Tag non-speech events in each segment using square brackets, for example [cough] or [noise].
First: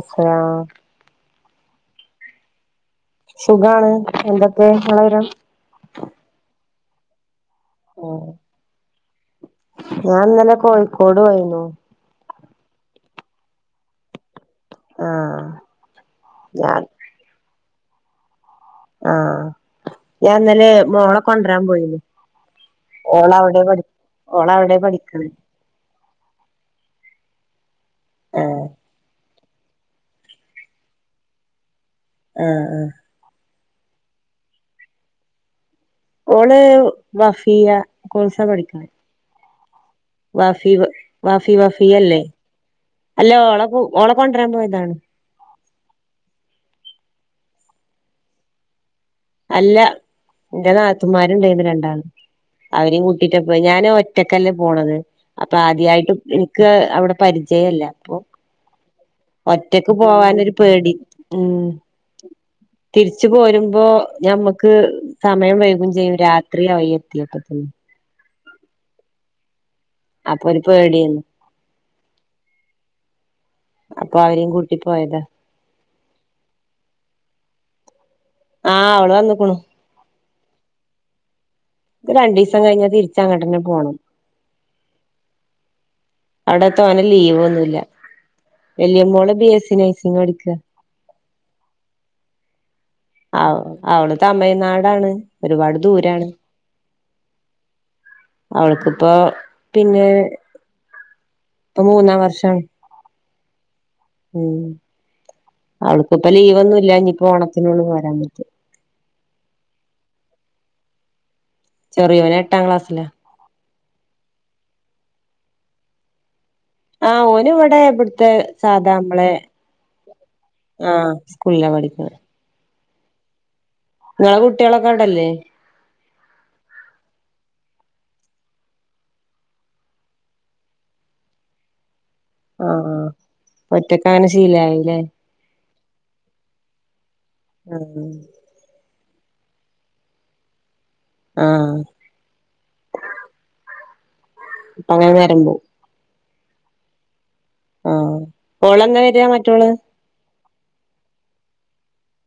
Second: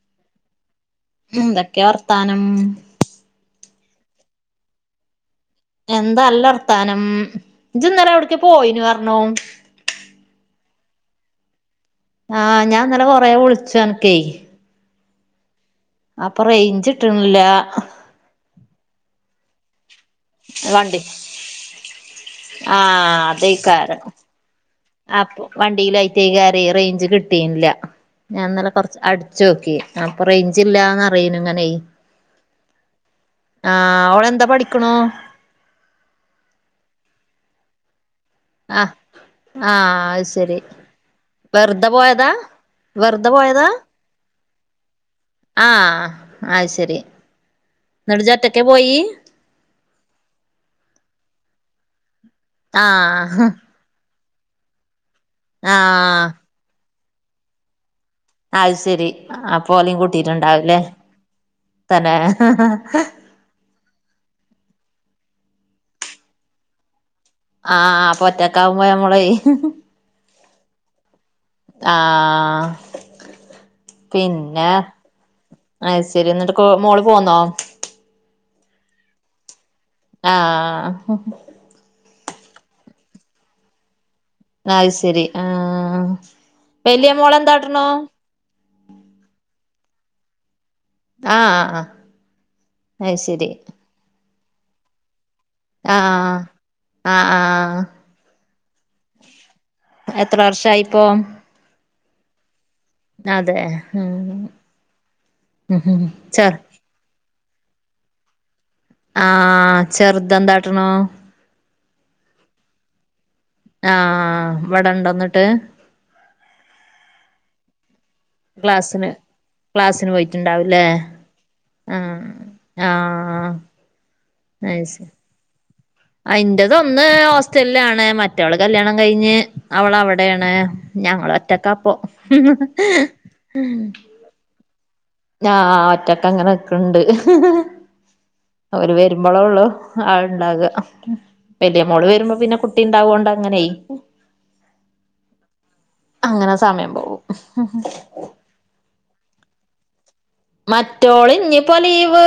Okay ഉം എന്തൊക്കെ വർത്താനം സുഖാണ് എന്തൊക്കെ ഇങ്ങളെ വിവരം എന്താ നല്ല വർത്താനം ഇജ് ഇന്നലെ ആഹ് എവിട്ക്ക പോയീനുന്ന് പറഞ്ഞു ഞാൻ ഇന്നലെ കോഴിക്കോട് പോയിരുന്നു ആഹ് ഞാൻന്നലെ കൊറേ വിളിച്ചു അ നക്കെ ആഹ് അപ്പ ഞാൻ റേഞ്ച് കിട്ടണില്ല ആഹ് ഞാൻ ഇന്നലെ വണ്ടി മോളെ കൊണ്ടുവരാൻ പോയിരുന്നു ആഹ് ഓളവിടെ പഠി അതേക്കാരം ഓളവിടെ പഠിക്ക് അപ്പൊ വണ്ടിയിൽ ആയിട്ടേ കാര്യേ റേഞ്ച് കിട്ടീന്നില്ല ഞാൻ ആഹ് ഇന്നലെ കുറച്ച് അടു വിളിച്ച് നോക്കി അപ്പൊ റേഞ്ച് ഇല്ലാന്ന് അറിയ്ണ് ഇങ്ങനെ ആ ആ ആ ഓളെന്താ പഠിക്കണു ഓള് വഫിയ്യ കോഴ്‌സാ പഠിക്കണ് ആഹ് ആഹ് ശരി വാഫി വാഫി വെറുതെ വഫിയ്യല്ലേ പോയതാ വെറുതെ അല്ലേ പോയതാ ഓളെ ഓളെ കൊണ്ട്രാൻ പോയതാണ് ആഹ് അത് ശരി എന്നിട്ട് ഇജൊറ്റെക്കേ പോയി അല്ല എന്റെ നാത്തൂമാരുണ്ടായിരുന്നു രണ്ടാള് അവരേം കൂട്ടിട്ട ആഹ് പോയി ഞാനൊ ഒറ്റക്കല്ലേ പോണത് അപ്പൊ ആദ്യമായിട്ട് ആഹ് എനിക്ക് അവിടെ പരിചയല്ല അപ്പൊ അത് ശരി അപ്പൊ ഒറ്റക്ക് ഓലേം പോവാനൊരു കൂട്ടീട്ടുണ്ടാവുംല്ലേ പേടി ഉം തന്നെ തിരിച്ച് തിരിച്ചു പോരുമ്പോ ഞമ്മുക്ക് സമയം വൈകും ചെയ്യും രാത്രി ആയി എത്തിയപ്പോത്തിന് ആഹ് അപ്പൊറ്റക്കാവുമ്പോ നമ്മളേ അപ്പൊ ഒരു പേടി ആയിരുന്നു ആ അപ്പൊ അവരേം പിന്നെ കൂട്ടി പോയതാ അത് ശരി എന്നിട്ട് മോള് പോന്നോ ആ അവള് വന്നക്കണു ആ ആ ഹ് ഇപ്പൊ രണ്ട് ദിവസം കഴിഞ്ഞാ തിരിച്ച് അങ്ങട്ടന്നെ പോകണം അത് ശരി ആ അവിടെ വലിയ മോള് എന്താ കാട്ട്ണൂ വലിയ മോള് ബി എസ് സി നഴ്സിംഗ് പഠിക്കാ. ആഹ് അ ആഹ ആ അവള് തമിഴ്നാടാണ് ഒരുപാട് ദൂരാണ് ആഹ് ആഹ് ആഹ് അവൾക്കിപ്പൊ പിന്നെ എത്ര വർഷായിപ്പോ ഇപ്പൊ മൂന്നാം വർഷാണ് അതെ ഉം ഉം അവൾക്കിപ്പ ചെർ ലീവൊന്നുല്ല ഇനിപ്പോ ഓണത്തിനൊള്ളു പോരാൻ പറ്റ ആ ചെറുതെന്താ കാട്ടണു ചെറിയോന് എട്ടാം ക്ലാസിലാ ആഹ് ഇവിടെ ഇണ്ടോ എന്നിട്ട് ആഹ് ഓനിവടെ ഇവ്ടു ഇവിടുത്തെ സാധാ ക്ലാസ്സിന് നമ്മളെ ക്ലാസ്സിന് പോയിട്ടുണ്ടാവൂല്ലേ ആ സ്കൂളിലാ പഠിക്കണ് ആഹ് ആഹ് ഇങ്ങളെ കുട്ട്യോളൊക്കെ അവടല്ലേ ആ ഇന്റെതോന്ന് ഹോസ്റ്റലിലാണ് മറ്റവള് കല്യാണം കഴിഞ്ഞ് അവളവടെയാണ് ഞങ്ങളോറ്റക്കാപ്പോ മ് ങ്ങനെ ശീലായില്ലേ ഞാ ആഹ് ആഹ് ഒറ്റക്കങ്ങനെ നിക്ക്‌ണ്ട് ആഹ് അവര് വരുമ്പളേ ഒള്ള് ആള്ണ്ടാക ആഹ് വല്യമോള് വെരുമ്പം പിന്നെ കു ട്ടി ഇണ്ടാവോണ്ടങ്ങനെ അങ്ങനെ നേരമ്പോം അങ്ങനെ സമയം പോവും ഓള്ന്നാ വെര്യാ മറ്റോള് മറ്റോള് ഇഞ്ഞിപ്പോ ലീവ്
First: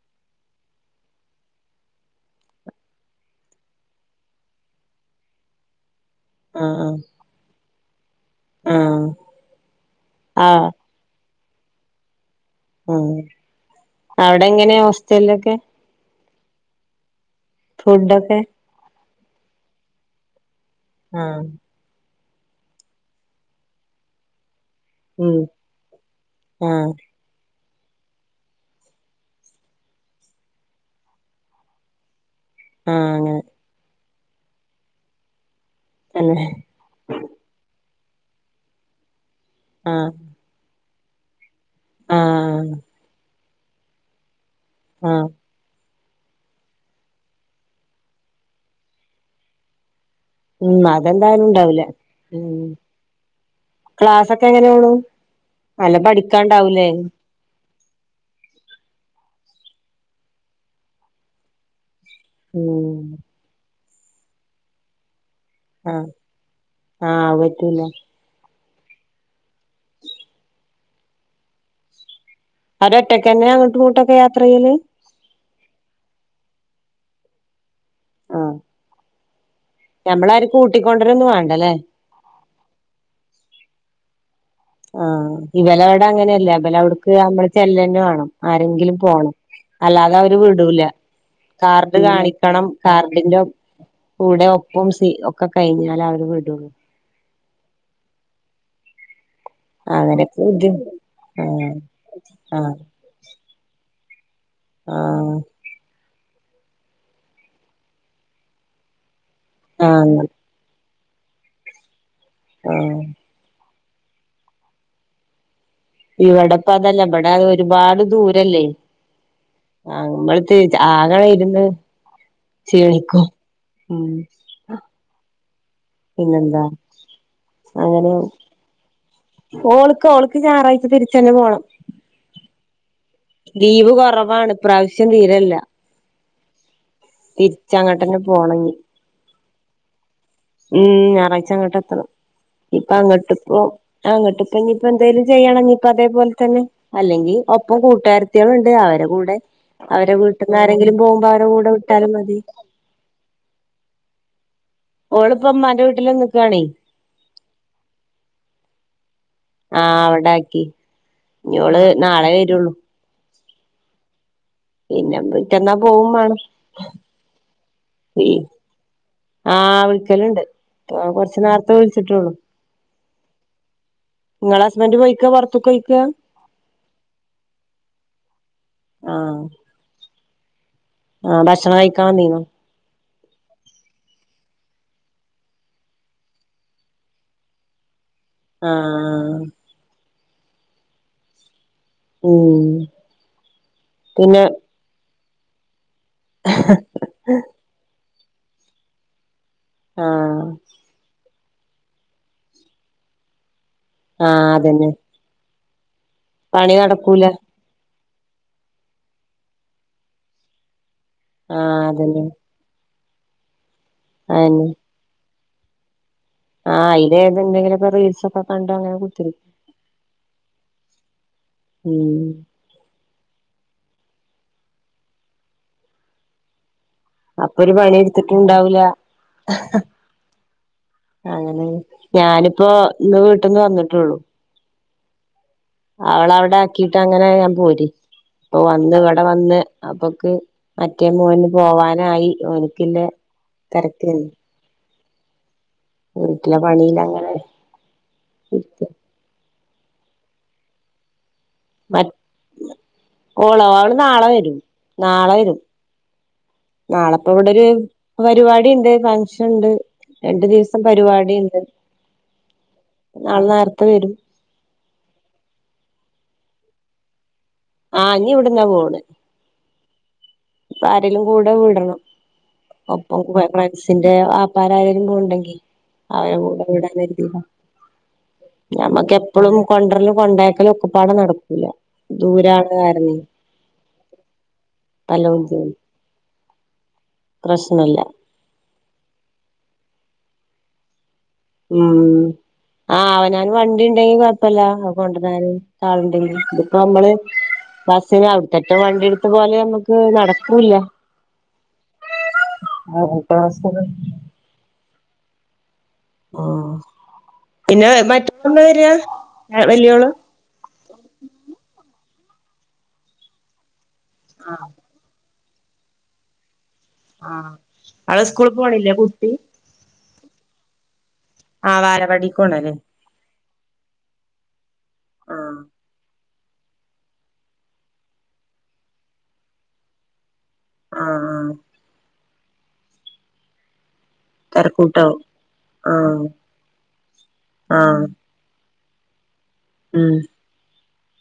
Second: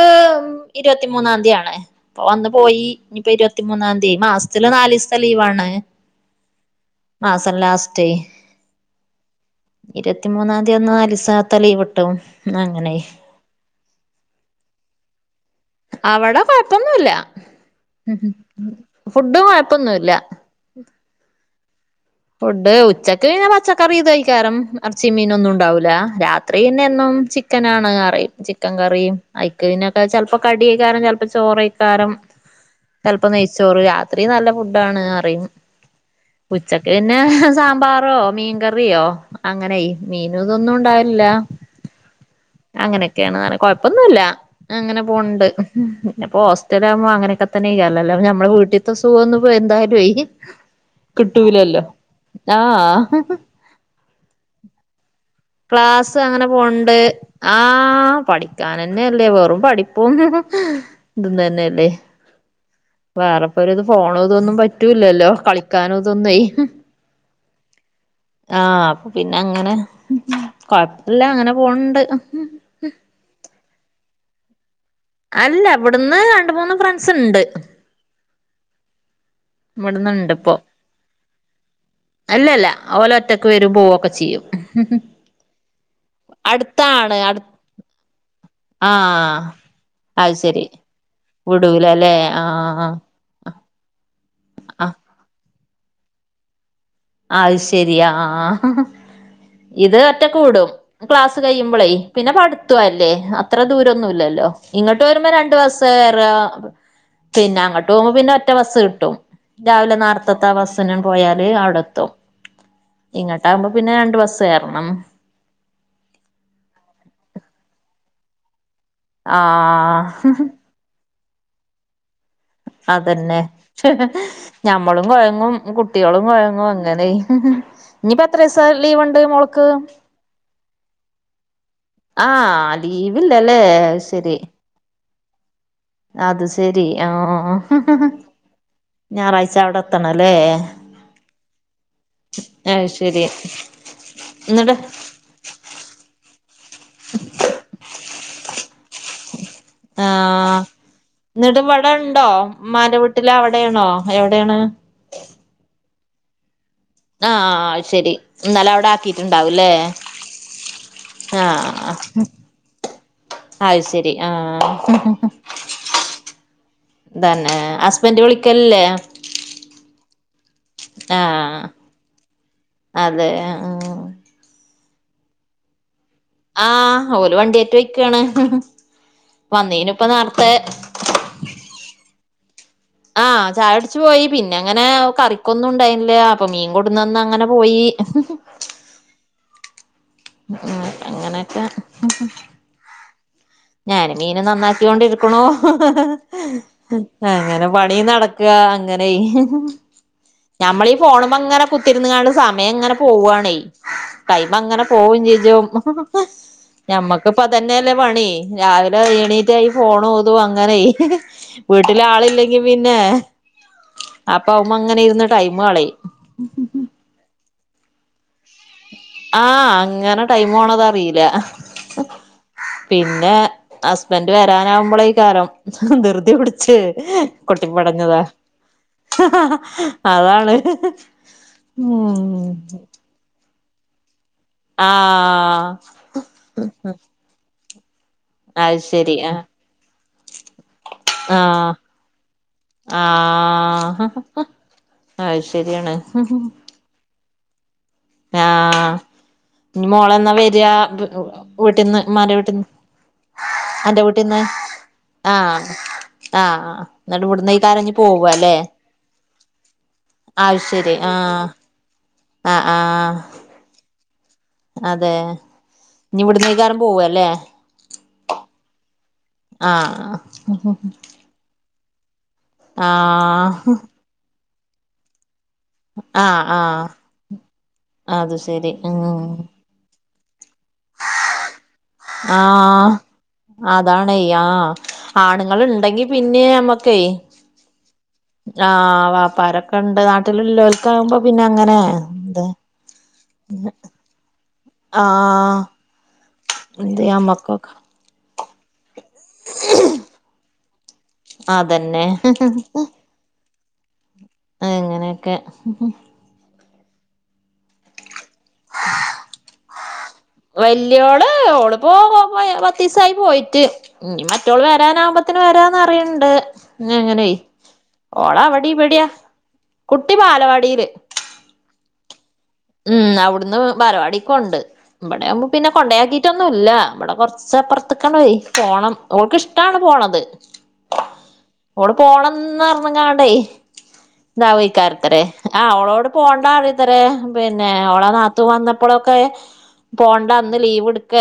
ഇരുപത്തിമൂന്നാം തീയാണേ ഇപ്പ വന്ന് പോയി ഇനിപ്പോ ഇരുപത്തിമൂന്നാംതീ മാസ്‌ത്തില് നാലീസ്‌ത്തെ ലീവാണ് ആഹ് ആഹ് മാസം ലാസ്റ്റെ ആഹ് ആഹ് ഇരുവത്തിമൂന്നാതി വന്നാ ലിസാതെ ലീവ് ട്ടും ഉം അവടെങ്ങനെയാ ഓസ്റ്റലൊക്കെ അവടെ കൊഴപ്പൊന്നുല്ല മ് ഫുഡൊക്കെ മ് ഫുഡും കൊഴപ്പൊന്നുല്ല ആഹ് ഫുഡ് ഉച്ചക്ക്ന്നെ പച്ചക്കറി ഇതയ്ക്കാരം എർച്ചീം ഉം മീനൊന്നുണ്ടാവൂലാ രാത്രി ആഹ് പിന്നെന്നും ചി ക്കനാണ് കറി ചിക്കകറിയും ഐക്ക്‌ പിന്നെക്കാ ചെൽപ്പോ കടിക്കാരം ചെൽപ്പ ചോറായിക്കാരം ആഹ് ചെൽപ്പം അങ്ങനെ നെയ്ച്ചോറ്‌ രാത്രി നല്ല ഫുഡാണ് അറിയും അങ്ങനെ ച്ചക്ക്‌ന്നെ ഹ സാമ്പാറോ മീൻകറിയോ അങ്ങനെയി ആഹ് മീ ഇതൊതെന്നും ഉണ്ടാവില്ല ആഹ് അങ്ങനെയൊക്കെയാണ് കൊഴപ്പൊന്നുല്ല അങ്ങനെ ആഹ് പോണ്ട് പിന്നിപ്പോ ഹോസ്റ്റലാമ്പോ അങ്ങനൊക്കെ തന്നെയാലെ നമ്മളെ വീട്ടിത്തെ സുഖോന്നും എന്തായിലും അയിന് ഉം അതെന്താ ട്ടൂല്ലല്ലോ ആഹ് ക്ലാസൊക്കെ എങ്ങനെ പോണു നല്ല ക്ലാസ് അങ്ങനെ പഠിക്കാണ്ടാവൂലേ പോണ്ട് ആ ആഹ് പഠിക്കാനന്നെല്ലെ വെറും പഠിപ്പും ഇതും തന്നെല്ലേ മ് വേറെപ്പോര്ത് ഫോണോതൊന്നും പറ്റൂലല്ലോ കളി ക്കാനും ആഹ് ഇതൊന്നുവേ ആഹ് പറ്റൂല ആഹ് പിന്നെ അങ്ങനെ കൊഴപ്പില്യ അങ്ങനെ പോണ്ട് അവര് ഒറ്റക്കന്ന്യ അങ്ങോട്ടും ഇങ്ങോട്ടുക്കെ യാത്രയ്യെല് അല്ല ഇവിടുന്ന് രണ്ട് മൂന്ന് ഫ്രണ്ട്സിണ്ട് ആഹ് ഇവിടന്ന് ഞമ്മളാരും ഇണ്ടിപ്പോ കൂട്ടിക്കൊണ്ടരൊന്നും വേണ്ടല്ലേ അല്ലല്ല ഓല് ഒറ്റക്ക് വരും പോവ്വോക്കെ ചെയ്യും ആഹ് ഇവല് അവടെ അങ്ങനെയല്ല ഇവലടുക്ക് അടുത്താണ് അടു അമ്മള് ചെല്ലന്നേ വേണം ആരെങ്കിലും പോണം ആഹ് അല്ലാതെ അത് അവര് ശരി വിടൂല കാർഡ് വിടൂലല്ലേ കാണിക്കണം ആഹ് കാർഡിന്റെ കൂടെ ഒപ്പും ആഹ് സി ഒക്കെ കയിഞ്ഞാലെ അവര് വിടുള്ളൂ അയ് ശെരിയാ ആഹ് ആഹ് ഇത് അങ്ങനൊക്കെ ഒറ്റക്ക് വിടും ബുദ്ധി ക്ലാസ് ആഹ് കയിമ്പളേ പിന്നെ ആഹ് പഠിത്ത്വ അല്ലെ അ ത്ര ദൂരൊന്നുല്ലല്ലോ ഇങ്ങോട്ട് വെരുമ്പം ആഹ് രണ്ട് വ്സ് ത്ത്റാ പിന്നെ അങ്ങോട്ട് പോവുമ്പോ പിന്നെ ഒറ്റബസ്സ്കിട്ടുംരാവിലെ ആഹ് നേർത്ത ത്ത വസനം പോയാല് അവിടെ എത്തും ആഹ് ഇങ്ങോട്ട ആകുമ്പോപിന്നെ രണ്ട് ബസ്സ് കേറണം. ഇവിടെപ്പ അതല്ല ഇവിടെ ഒരുപാട് ദൂരല്ലേ ആ ആഹ് [unintelligible] ആരാ വരുന്ന് അതന്നെ ഉം [unintelligible] ഞമ്മളും കൊയങ്ങും കുട്ട്യോളും പിന്നെന്താ കൊയങ്ങും അങ്ങനെ അങ്ങനെ ഇനിപ്പോ അത്ര സ ലീവ് ഒണ്ട് മോൾക്ക് ഓൾക്ക് ഓൾക്ക് ഞായറാഴ്ച തിരിച്ചന്നെ പോണം ആഹ ലീവില്ലല്ലേ അഹ് ശെരി. പ്രാവശ്യം തീരല്ല ശരി ആഹ് തിരിച്ചങ്ങട്ടന്നെ പോണംഞ്ഞി. ഞായറാഴ്ച അവിടെ എത്തണല്ലേ ഉം ഞായറാഴ്ച അങ്ങട്ട് എത്തണം. അത് ഇപ്പൊ ശരി അങ്ങട്ട്പ്പൊ അങ്ങട്ട് ഇപ്പ എന്നിട്ട് ഇപ്പോ എന്തേലും ചെയ്യണപ്പൊ ഇഞ്ഞി. ഇപ്പ അതേപോലെ തന്നെ അല്ലെങ്കിൽ ഒപ്പം കൂട്ടേരതിയാൾ അവരെ കൂടെ. അവരെ വീട്ട്ന്ന് ആഹ് ആരെങ്കിലും പോകുമ്പോ അവരെ കൂടെ വിട്ടാലും മതി. മാന്റെ വീട്ട്ല് അവിടെണോ എവിടെണ്. ഓള്പ്പോ ഇമ്മാന്റെ വീട്ടിൽ നിന്ന്കാണേ. ആഹ അഹ്ശെരി ഇന്നാല അവടെ എത്തിട്ടുണ്ടാവല്ലേ ആഹ് അവിടെ ആക്കി ഇഞ്ഞോള് ആഹ നാളെ വരുള്ളൂ അത് ശരി ആഹ. പിന്നെ പിറ്റന്നാ പോവും മാണം തന്നെ ഹസ്ബൻണ്ട് ഈ വിളിക്കലില്ലേ. ആഹ് വിളിക്കലുണ്ട് കൊർച് ന്നാർത്തെ വിളിച്ട്ടൊള്ളു. അതെഅ ആ നിങ്ങള ഹസ്ബൻഡറ് പോയിക്കപൊറുത്തക്കപൊയിക്കാ. ആഹ് ഓല് വണ്ടിയേറ്റ് പോയ്കാണ് വന്നീനുപ്പൊ നാർത്തെ. ആഹ ഭക്ഷണം കഴിക്കാൻ വന്നിനു. [inaudible] ആഹ് ചായുടിച്ചു പോയി പിന്നെ അങ്ങനെ കറിക്കൊന്നും ഉണ്ടായിന്നില്ല അപ്പൊ മീൻ കൊട്ന്നന്ന് അങ്ങനെ പോയി. ആഹ് ഉം അങ്ങനെഒക്കെ. ഉം. ഞാൻ മീൻ പിന്നെ നന്നാക്കികൊണ്ടിരിക്ണു അങ്ങനെ പണി നടകുണു. ക് അങ്ങനെ. ആഹ് ഞമ്മളീഈ പോണുമ്മങ്ങനെ കുത്തിര്ന്ന് ങ്ങാണ്ട് സമയം ഇങ്ങനെ പോവാണേയ്. ആഹ് ടൈമ് അങ്ങനെ അതന്നെ പോകും ചെജ്ഉം പണി നടക്കൂല ഞമ്മക്ക്പ്പ തന്നെല്ലേ പണി രാവിലെ എണീറ്റാഈ ഫോണു തു അങ്ങനെ ആഹ് വീട്ടില് അതന്നെ ആളില്ല [unintelligible] പിന്നെ അപ്പവ് അതന്നെ മ്മെ ങ്ങനെ ഇരുന്ന് ടൈമ് കളയും. ആഹ അയിന് എന്തെങ്കിലും റീൽസോക്കെ കണ്ടു അങ്ങനെ. കുത്തിരിക്കും ആഹ് അങ്ങനെ ടൈം പോണത അറില. ഉം പിന്നെ ഹസ്ബന്റ് വരാനാവുമ്പോള കാരം ദൃർതി പിട് ച് അപ്പൊ കൊട്ടി ഒരു പണി പടഞ്ഞതാ. എടുത്തിട്ടുണ്ടാവൂല [unintelligible] അതാണ് ഉം. ആ ഇന്ന് വീട്ടിൽന്ന് വന്നിട്ടുള്ളൂ. ആഹ് അവളവിടെ ആക്കിട്ട് അങ്ങനെ ഞാൻ പോരെ അപ്പൊ അത് വന്ന് ശരി ഇവിടെ ആഹ് വന്ന് അപ്പൊക്ക്. മറ്റേ മോന് പോവാനായി ഓനിക്കിന്നെ. ആഹ് ആത് ശരിയാണ്. വീട്ടിലെ പണില്ലങ്ങനെ. ആഹ് ഇഞ്ഞിമോള എന്നാ വെരവീട്ടീന്ന് മ്മാടെ വീട്ട് ന്ന്. ഓളോഓള് നാളെ വരും. നാളെ വരും ആഹ് ആഹ് എന്നിട്ട് ഇവിടുന്ന് ഈ നാളെപ്പവടൊര് കാരം ഇഞ്ഞ് പോവല്ലേ പരിവാടി ഉണ്ട് ഫങ്ഷൻ ണ്ട്. രണ്ടു അത് ദിവസം ശരി പരിപാടി ആഹ് ഉണ്ട് ആഹ് ആഹ് നാളെ നാർത്തെ വരും. അതെ ഇനി വിടന്നയ്കാരം പോവല്ലേ? ആഹ് നിവിടന്നാ പോണ്. ആഹ്.. പ്പ ആരെലും കൂടെ വിടണം ഒപ്പം ഒക് ഫ്ര ആഹ് ഫ്രൻസിന്- തേ ആപ്പാരാരെലൊണ്ടെകി അവരെ ആഹ് കൂടെ ആഹ് വിടാനായിരിതിത ലെ അത് ശരി ഉം ഞമ്മക്ക് എപ്പഴും. കൊണ്ടർലും കൊണ്ടേക്കലൊക്കപ്പാടെ നടക്കൂല. ആ ദൂരാണ് കാരണെ അതാണ്യ്യാ നല്ല ബുദ്ധിമുട്ട് ആണുങ്ങള്ണ്ടെങ്കി പിന്നേ മ്മക്കേയ് പ്രശ്നല്ല. ആ വാപ്പാരൊക്കെണ്ട് നാട്ട്ല്ല്ലോൽ താവുമ്പൊ പിന്നെ അങ്ങനെ ഉം എന്താ? ഇപ്പല്ല കൊണ്ടരാണ് ആളുണ്ടെങ്കി ഇതിപ്പോ ഇത് നമ്മള് നമ്മക്കൊക്കെ ബസിനൗടത്തെ റ്റേ വണ്ടിട്ത്ത് പോല് നമ്മക്ക് നടക്കൂല്ല. അതന്നെ ഹ് ഹ് ആ [unintelligible] കുട്യാളെ സ്‌കൂളയ്ഞ്ഞ് അങ്ങനെയൊക്കെ ഹ്ഹ് ഓ പിന്നെ എന്ന്ട്ക്ന്ന് വര്യ വല്യോള്? വല്യോള് ഓള് പോ പോയ പത്തീസായി പോയിട്ട് ഇനി മറ്റോള് ആഹ് വരാനാാവുമ്പത് ത്തിന് വരാന്നറിയണ്ട് ന്നങ്ങനെയ ആഹ് അവള് ഓള സ്കൂള് പോണില്ലേ വടിവട്യാ കുട്ടി കുട്ടി ബാലവാടിയില് ആഹ് ബാലവാടിപൊണലെ? ഉം അവിടുന്ന് ബാലവാടീക്കോവ്ണ്ട്. ഇബട്യാവുമ്പ ആഹ് പിന്നെ കൊണ്ടയാക്കിയിട്ടൊന്നും ല്ല ഇബടെ കൊറച്ചപ്പറത്തക്കണ്ടെയ് ക്ക് പോണം. ഓക്ക് ഷ്‌ടാണ് പോണത്. ആഹ് ആഹ് ഓള് പോണംന്ന് അറിഞ്ഞ്ങ്ങാണ്ടെയ് തെരക്കൂട്ടാവും ണ്ടാവ്യയ്കാരത്രെ ആ ഓളോട് ആഹ് പോണ്ടാ റ്യത്തത്രെ പിന്നെ ആഹ് ഓളെ ന നാത്തൂ വന്നപ്പളൊക്കെ ഉം പോണ്ടാ ന്ന് ലീവ് എടുക്ക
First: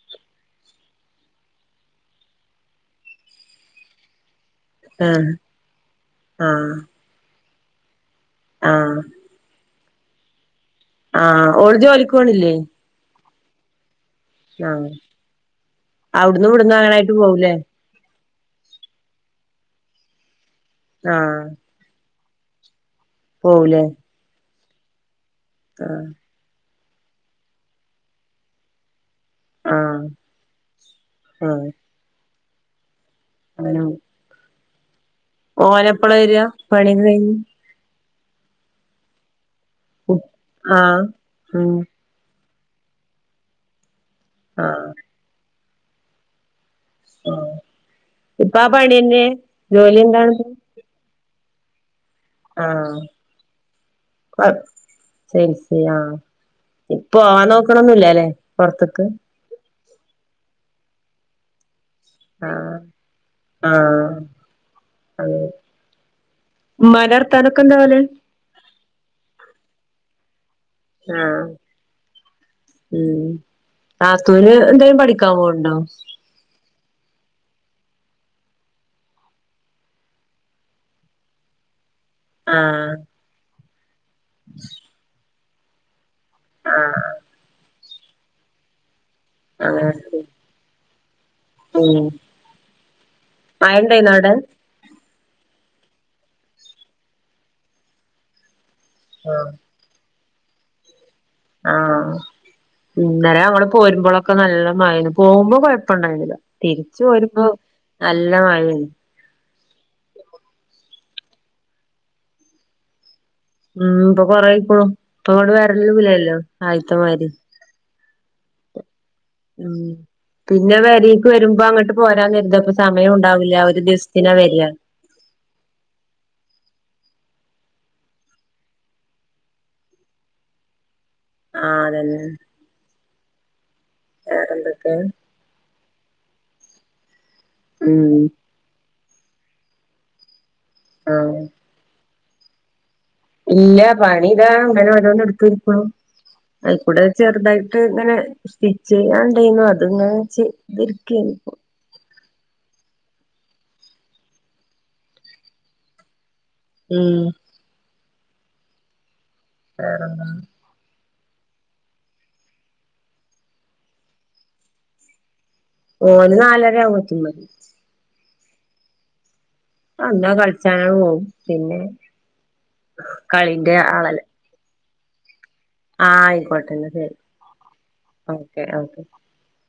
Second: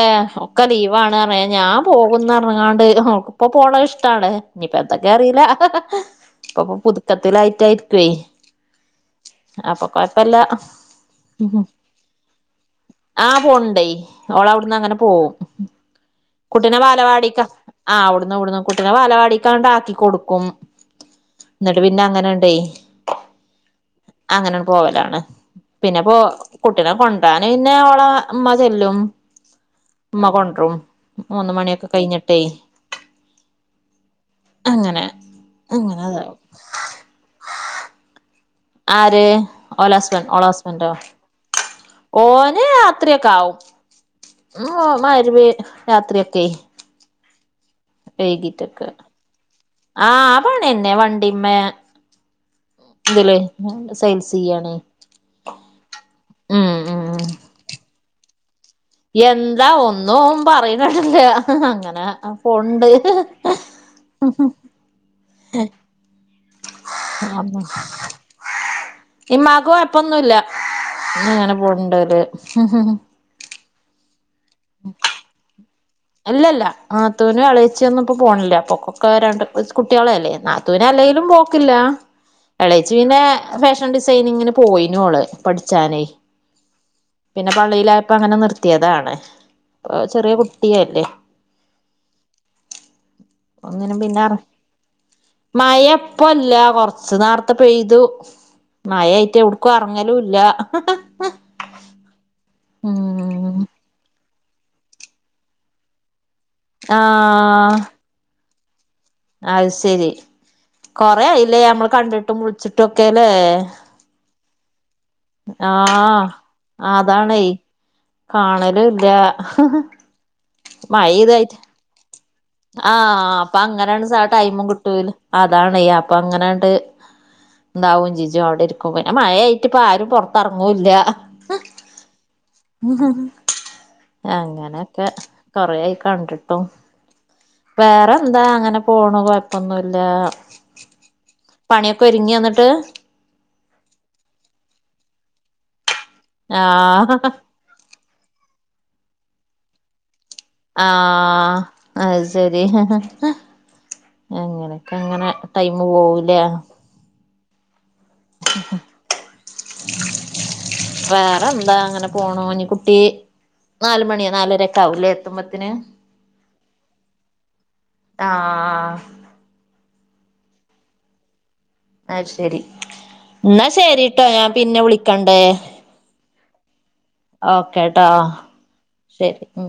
ഒക്കെ ലീവാണ്റ്യാ ഞാൻ പോവുംന്നറഞ്ങ്ങാണ്ട് ഇപ്പൊ പോണ ഇഷ്ടാണ്. ആഹ് ഞ്ഞ്പ്പത്തക്വാറീലാ ഹഹഹ് ആഹ് ഒക്കെ പുതുക്കത്തിലായിട്ടായിരുക്കേ.. ആഹ് അപ്പൊ കൊയപ്പല്ലാ. ആഹ് ഓള് ജോലിക്കോണില്ലേ? ആ പോണ് ണ്ടേയ് ഓളവിടുന്ന് ആഹ് അങ്ങനെ പോവും അവിടന്നും ഇവിടന്നും കുട്ടിനെ അങ്ങനായിട്ട് വാലവാടിക്ക പോവുലേ ആ അവുടുന്നുംവ്ട്ന്നും കുട്ടിനെ ബാലവാടിക്കാണ്ടാക്കി കൊടുക്കും.. ആഹ് എന്നിട്ട് പിന്നെ അങ്ങനണ്ടേ പോവുലേ? അങ്ങനാങ്ങ് പോവലാണ്. പിന്നെ ആഹ് പോ കുട്ടിനെ കൊണ്ടരാന് പിന്നെ ഓളെ മ്മ ചെല്ലും. ആഹ് ഉമ്മ കൊണ്ടും മൂന്ന് മണിയൊക്കെ കയ്ഞ്ഞിട്ടേ അവനോ? അങ്ങനെ. അങ്ങനെ ഓലെപ്പളാ അതാവും വര്യാ പണ്യൊക്കെ കയ്ഞ്ഞ്? ആര് ഓല ഹസ്ബൻറ് ഓളെ സ്ബൻന്റോ? ആഹ് ഉം ഓന് രാത്രിയൊക്കെ ആവും മ് ആഹ് മഗ്‌രിബിന് രാത്രിയൊക്കെയ് ഇപ്പാ പണ്യന്നെ? ആഹ് പണ്യന്നെ വണ്ടിമ്മെ ആഹ് സെയിൽസ് കൊ [unintelligible] ചെയ്യാണ് ആഹ് ഉം ഉം ഇപ്പോ ഓ നോക്ക്ണൊന്നൂല്ലാലെ പൊർത്ത്ക്ക് എന്താ ഒന്നും ഓൻ പറയ്ണെ കേട്ടിട്ടില്ലഅങ്ങനെ ആഹ് അപ്പൊണ്ട് ആഹ് അതെ ഉമ്മാന്റെ വർത്താനൊക്കെ ആഹ് എന്താ പോലെ ഇമ്മാക്ക് കൊയ്പ്പൊന്നുല്ല ആഹ് ഇന്ന്ങ്ങനെ പോവ്ണ്ടോല് ഉം നാത്തൂന് എന്തേലും പഠിക്കാൻ പോവ്ണ്ടോ? ഇല്ലല്ല നാത്തൂനും എളച്ചിയൊന്നുംപ്പ പോണ്ല്ല പ്പക്കൊക്കെ രണ്ട് കുട്ട്യാളായില്ലേ നാ ത്തൂനല്ലെങ്കിലും പോക്കില്ല എളേച്ചി ആഹ് പിന്നെ ഫാഷൻ ഡിസൈനിങ്ങിന് പോയിനോള് പഠ്ച്ചാനേയ് ആഹ് പിന്നെ പള്ളിയിലായപ്പങ്ങനെ നിർത്തീയതാണ് അങ്ങനെ ഇപ്പൊ ചെറിയ കു ട്ടിയല്ലേ ഉം മഴ ഒന്നിനും ഇണ്ടായിന്നോ പിന്നെർ അവിടെ മയപ്പൊല്ല കൊർച്ച് നേർത്തെ പെയ്തു മയായിട്ട് ആഹ് എവ്ട്ക്കും എർങ്ങലൂല്ല ആഹ് ഇന്നലെ ഞങ്ങള് പോരുമ്പോളൊക്കെ നല്ല മയേയ്ന് പോകുമ്പോ കൊയ്‌പ്പൊണ്ടായ്ന്നീല തിര്ച്ച് പോരുമ്പോ നല്ല മഴേന്ന് അയ് ശെരി കൊറേ ആയില്ലേ നമ്മള് കണ്ട്ട്ടും വുള്ച്ച്ട്ടും ഒക്കെലേ ഉം ഇപ്പൊ കൊറായിപ്പൊ പ്പങ്ങോട്ട് ആഹ് വെര്ലൂലല്ലോ ആദ്യത്തെമാത് രി കാണലൂല്ല ഉം പിന്നെ പെരീക്ക് ഇതായിട്ട് വരുമ്പോങ്ങട്ട് പോരാൻ കെർതും ആഹ് അപ്പങ്ങനാണ്ട് സാ ടൈമും കിട്ടൂല അതാണ് അപ്പങ്ങനാണ്ട് ണ്ടാവും ചെജ്ജും അവ്ടെര്ക്ക്മ്പൊ പിന്നെ മഴയായിട്ട്പ്പാരും പൊർത്തെർങ്ങൂല്ല ആഹ് അതന്നെ വേറെന്തൊക്കെ അങ്ങനൊക്കെ കൊറേയി കണ്ടിട്ടും ഉം വേറെന്താ അങ്ങനെ പോണ് കൊയ്പ്പൊന്നുല്ലാ ആഹ് പണിയൊക്കെ ഒർങ്ങിയോന്നട്ട് ഇല്ല പണിതാ ഇങ്ങനോരോന്ന്ട്ത്തിര്ക്ക്ണൂ അയ്കൂടെ ആഹ് ചെർതായിട്ട് ഇങ്ങനെ സ്റ്റിച്ച് അത്ണ്ടായ്നു അത്ങ്ങനെച്ച് ആഹ് അത് ശരി അങ്ങനൊക്കങ്ങനെ ടൈമ് പോവുല്ലെ? ഉം [inaudible] വേറെന്താ? വേറെന്താ അങ്ങനെ പോണു ഇനി കുട്ടീ നാല് മണി നാലരൊക്കെയാവൂല്ലേ എത്തുമ്പത്തിന്? ഓള് നാലരയാവും എത്തുമ്പൊത്ത്ന് ആഹ് വന്നാ കൾച്ചാനാണ്ട് പോകും പിന്നെ അയ് ശെരി എന്നാ കളിന്റെ ശരിട്ടോ ഞാൻ പിന്നെ വിളിക്കെണ്ട് ആഹ് അയ്ക്കോട്ടെന്നാ ശരി ഓക്കെ ഓക്കെ ശരി ഉം